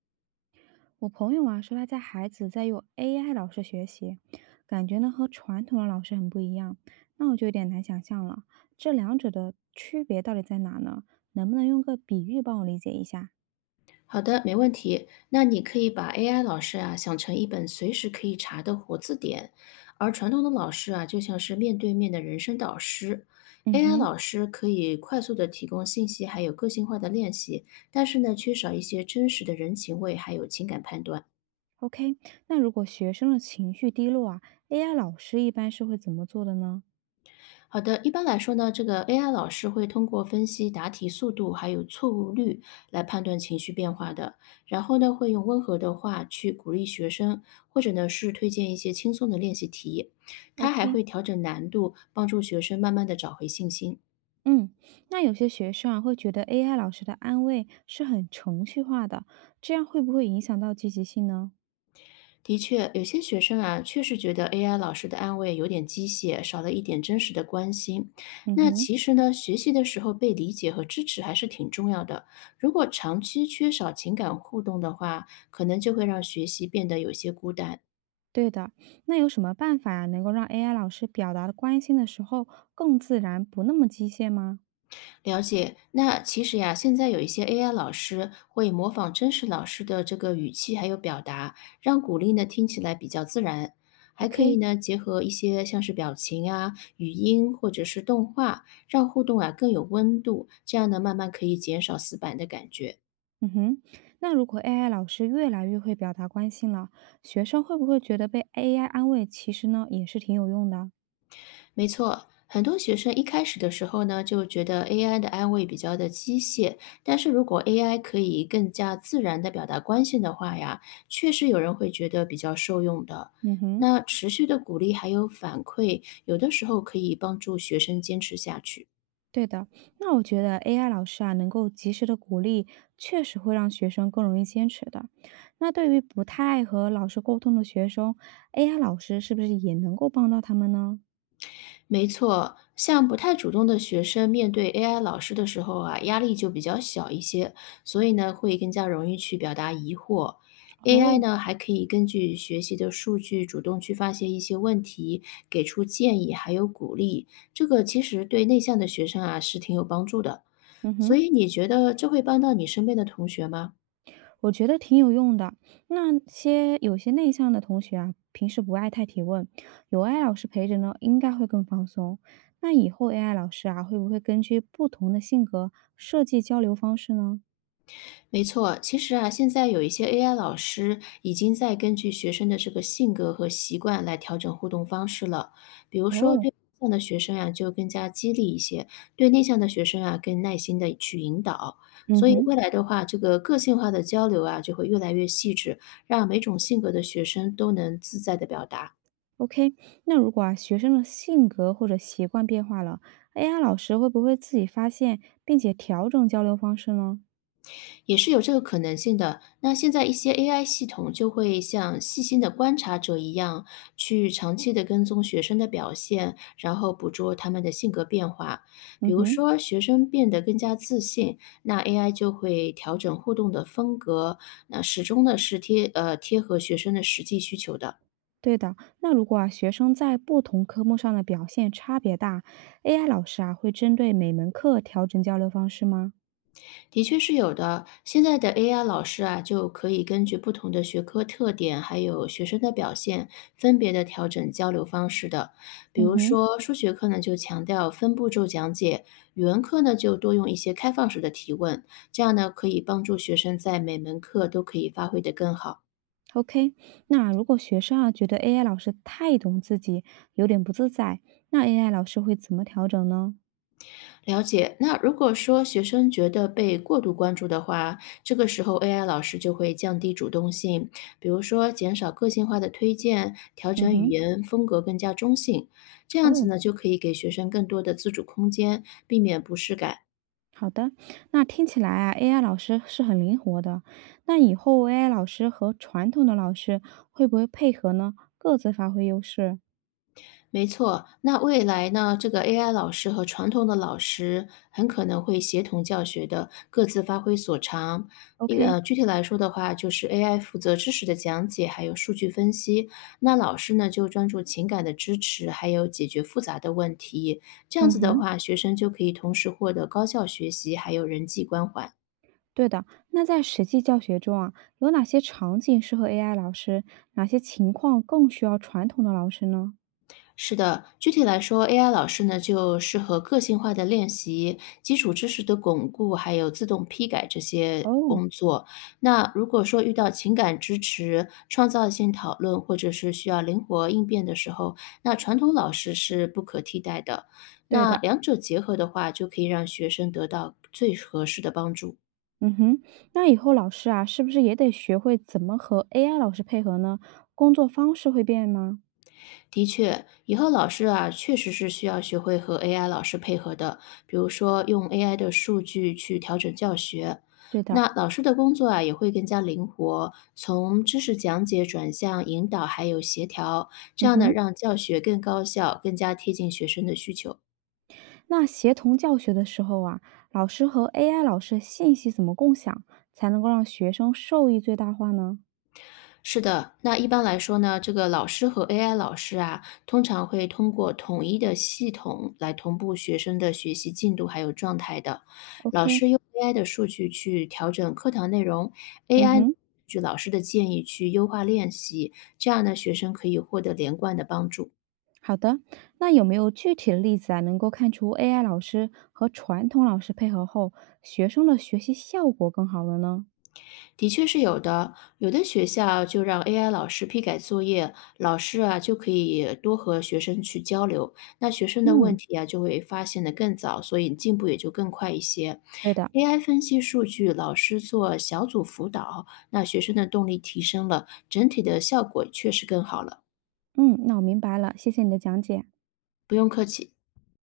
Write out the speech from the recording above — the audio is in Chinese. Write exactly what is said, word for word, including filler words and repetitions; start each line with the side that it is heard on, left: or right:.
right: 我朋友啊说他家孩子在用 A I 老师学习，感觉呢和传统的老师很不一样，那我就有点难想象了，这两者的区别到底在哪呢？能不能用个比喻帮我理解一下？
left: 好的，没问题。那你可以把 A I 老师啊想成一本随时可以查的活字典，而传统的老师啊就像是面对面的人生导师。
right: 嗯
left: A I
right: 哼
left: 老师可以快速的提供信息，还有个性化的练习，但是呢，缺少一些真实的人情味，还有情感判断。
right: ，OK。那如果学生的情绪低落啊，AI 老师一般是会怎么做的呢
left: 好的，一般来说呢，这个 A I 老师会通过分析答题速度还有错误率来判断情绪变化的，然后呢，会用温和的话去鼓励学生，或者呢是推荐一些轻松的练习题。他还会
right: ？OK。
left: 调整难度，帮助学生慢慢的找回信心。
right: 嗯，那有些学生啊会觉得 A I 老师的安慰是很程序化的，这样会不会影响到积极性呢？
left: 的确，有些学生啊，确实觉得 A I 老师的安慰有点机械，少了一点真实的关心。
right: 嗯
left: 那
right: 哼。
left: 其实呢，学习的时候被理解和支持还是挺重要的。如果长期缺少情感互动的话，可能就会让学习变得有些孤单。
right: 对的，那有什么办法呀能够让 A I 老师表达的关心的时候更自然，不那么机械吗
left: 了解，那其实呀，现在有一些 A I 老师会模仿真实老师的这个语气还有表达，让鼓励呢听起来比较自然，还可以
right: ？OK。
left: 呢结合一些像是表情啊、语音或者是动画，让互动啊更有温度，这样呢慢慢可以减少死板的感觉。
right: 嗯哼。那如果 A I 老师越来越会表达关心了，学生会不会觉得被 A I 安慰，其实呢也是挺有用的？
left: 没错，很多学生一开始的时候呢，就觉得 A I 的安慰比较的机械，但是如果 A I 可以更加自然的表达关心的话呀，确实有人会觉得比较受用的。
right: 嗯哼。
left: 那持续的鼓励还有反馈，有的时候可以帮助学生坚持下去。
right: 对的，那我觉得 A I 老师啊能够及时的鼓励，确实会让学生更容易坚持的。那对于不太爱和老师沟通的学生，A I 老师是不是也能够帮到他们呢？
left: 没错，像不太主动的学生面对 A I 老师的时候啊，压力就比较小一些，所以呢，会更加容易去表达疑惑。A I
right: 哦。
left: 呢，还可以根据学习的数据主动去发现一些问题，给出建议还有鼓励。这个其实对内向的学生啊是挺有帮助的。
right: 嗯
left: 所
right: 哼。
left: 以你觉得这会帮到你身边的同学吗？
right: 我觉得挺有用的。那些有些内向的同学啊，平时不爱太提问，有 A I 老师陪着呢，应该会更放松。那以后 A I 老师啊，会不会根据不同的性格设计交流方式呢？
left: 没错，其实啊，现在有一些 A I 老师已经在根据学生的这个性格和习惯来调整互动方式了。比如说，
right: 哦。
left: 对外向的学生啊，就更加激励一些；对内向的学生啊，更耐心的去引导。
right: 嗯
left: 所以
right: 哼
left: 未来的话，这个个性化的交流啊，就会越来越细致，让每种性格的学生都能自在的表达。
right: ，OK。那如果啊，学生的性格或者习惯变化了，A I 老师会不会自己发现并且调整交流方式呢？
left: 也是有这个可能性的。那现在一些 A I 系统就会像细心的观察者一样，去长期的跟踪学生的表现，然后捕捉他们的性格变化。比
right: 嗯
left: 如
right: 哼。
left: 说，学生变得更加自信，那 A I 就会调整互动的风格，那始终呢是贴呃贴合学生的实际需求的。
right: 对的，那如果啊学生在不同科目上的表现差别大，A I 老师啊会针对每门课调整交流方式吗？
left: 的确是有的。现在的 A I 老师啊，就可以根据不同的学科特点，还有学生的表现，分别的调整交流方式的。比
right: 嗯
left: 如
right: 哼
left: 说，数学课呢就强调分步骤讲解，语文课呢就多用一些开放式的提问，这样呢可以帮助学生在每门课都可以发挥得更好。
right: ，OK。那如果学生啊觉得 A I 老师太懂自己，有点不自在，那 AI 老师会怎么调整呢？
left: 了解。那如果说学生觉得被过度关注的话，这个时候 A I 老师就会降低主动性，比如说减少个性化的推荐，调
right: 嗯
left: 整语
right: 哼。
left: 言风格更加中性。这样子
right: 哦。
left: 呢，就可以给学生更多的自主空间，避免不适感。
right: 好的。那听起来啊，A I 老师是很灵活的。那以后 A I 老师和传统的老师会不会配合呢？各自发挥优势
left: 没错，那未来呢？这个 A I 老师和传统的老师很可能会协同教学的，各自发挥所长。因为
right: ？OK。
left: 呃，具体来说的话，就是 A I 负责知识的讲解，还有数据分析；那老师呢，就专注情感的支持，还有解决复杂的问题。这样
right: 嗯
left: 子的
right: 哼。
left: 话，学生就可以同时获得高效学习，还有人际关怀。
right: 对的，那在实际教学中啊，有哪些场景适合 A I 老师？哪些情况更需要传统的老师呢？
left: 是的，具体来说，A I 老师呢就适合个性化的练习、基础知识的巩固，还有自动批改这些
right: 哦。
left: 工作。那如果说遇到情感支持、创造性讨论，或者是需要灵活应变的时候，那传统老师是不可替代的。
right: 对
left: 那
right: 的。
left: 两者结合的话，就可以让学生得到最合适的帮助。
right: 嗯哼。那以后老师啊，是不是也得学会怎么和 A I 老师配合呢？工作方式会变吗？
left: 的确，以后老师啊，确实是需要学会和 A I 老师配合的，比如说用 A I 的数据去调整教学。
right: 对的。
left: 那老师的工作啊，也会更加灵活，从知识讲解转向引导，还有协调，这
right: 嗯
left: 样呢，
right: 哼。
left: 让教学更高效，更加贴近学生的需求。
right: 那协同教学的时候啊，老师和 A I 老师信息怎么共享，才能够让学生受益最大化呢
left: 是的，那一般来说呢，这个老师和 A I 老师啊，通常会通过统一的系统来同步学生的学习进度还有状态的。老
right: ？OK。
left: 师用 A I 的数据去调整课堂内容
right: 嗯
left: ，A I
right: 哼。
left: 据老师的建议去优化练习，这样呢，学生可以获得连贯的帮助。
right: 好的，那有没有具体的例子啊，能够看出 A I 老师和传统老师配合后，学生的学习效果更好了呢？
left: 的确是有的，有的学校就让 A I 老师批改作业，老师啊就可以多和学生去交流，那学生的问
right: 嗯，
left: 题啊就会发现的更早，所以进步也就更快一些。
right: 对的。
left: A I 分析数据，老师做小组辅导，那学生的动力提升了，整体的效果确实更好了。
right: 嗯，那我明白了，谢谢你的讲解。
left: 不用客气。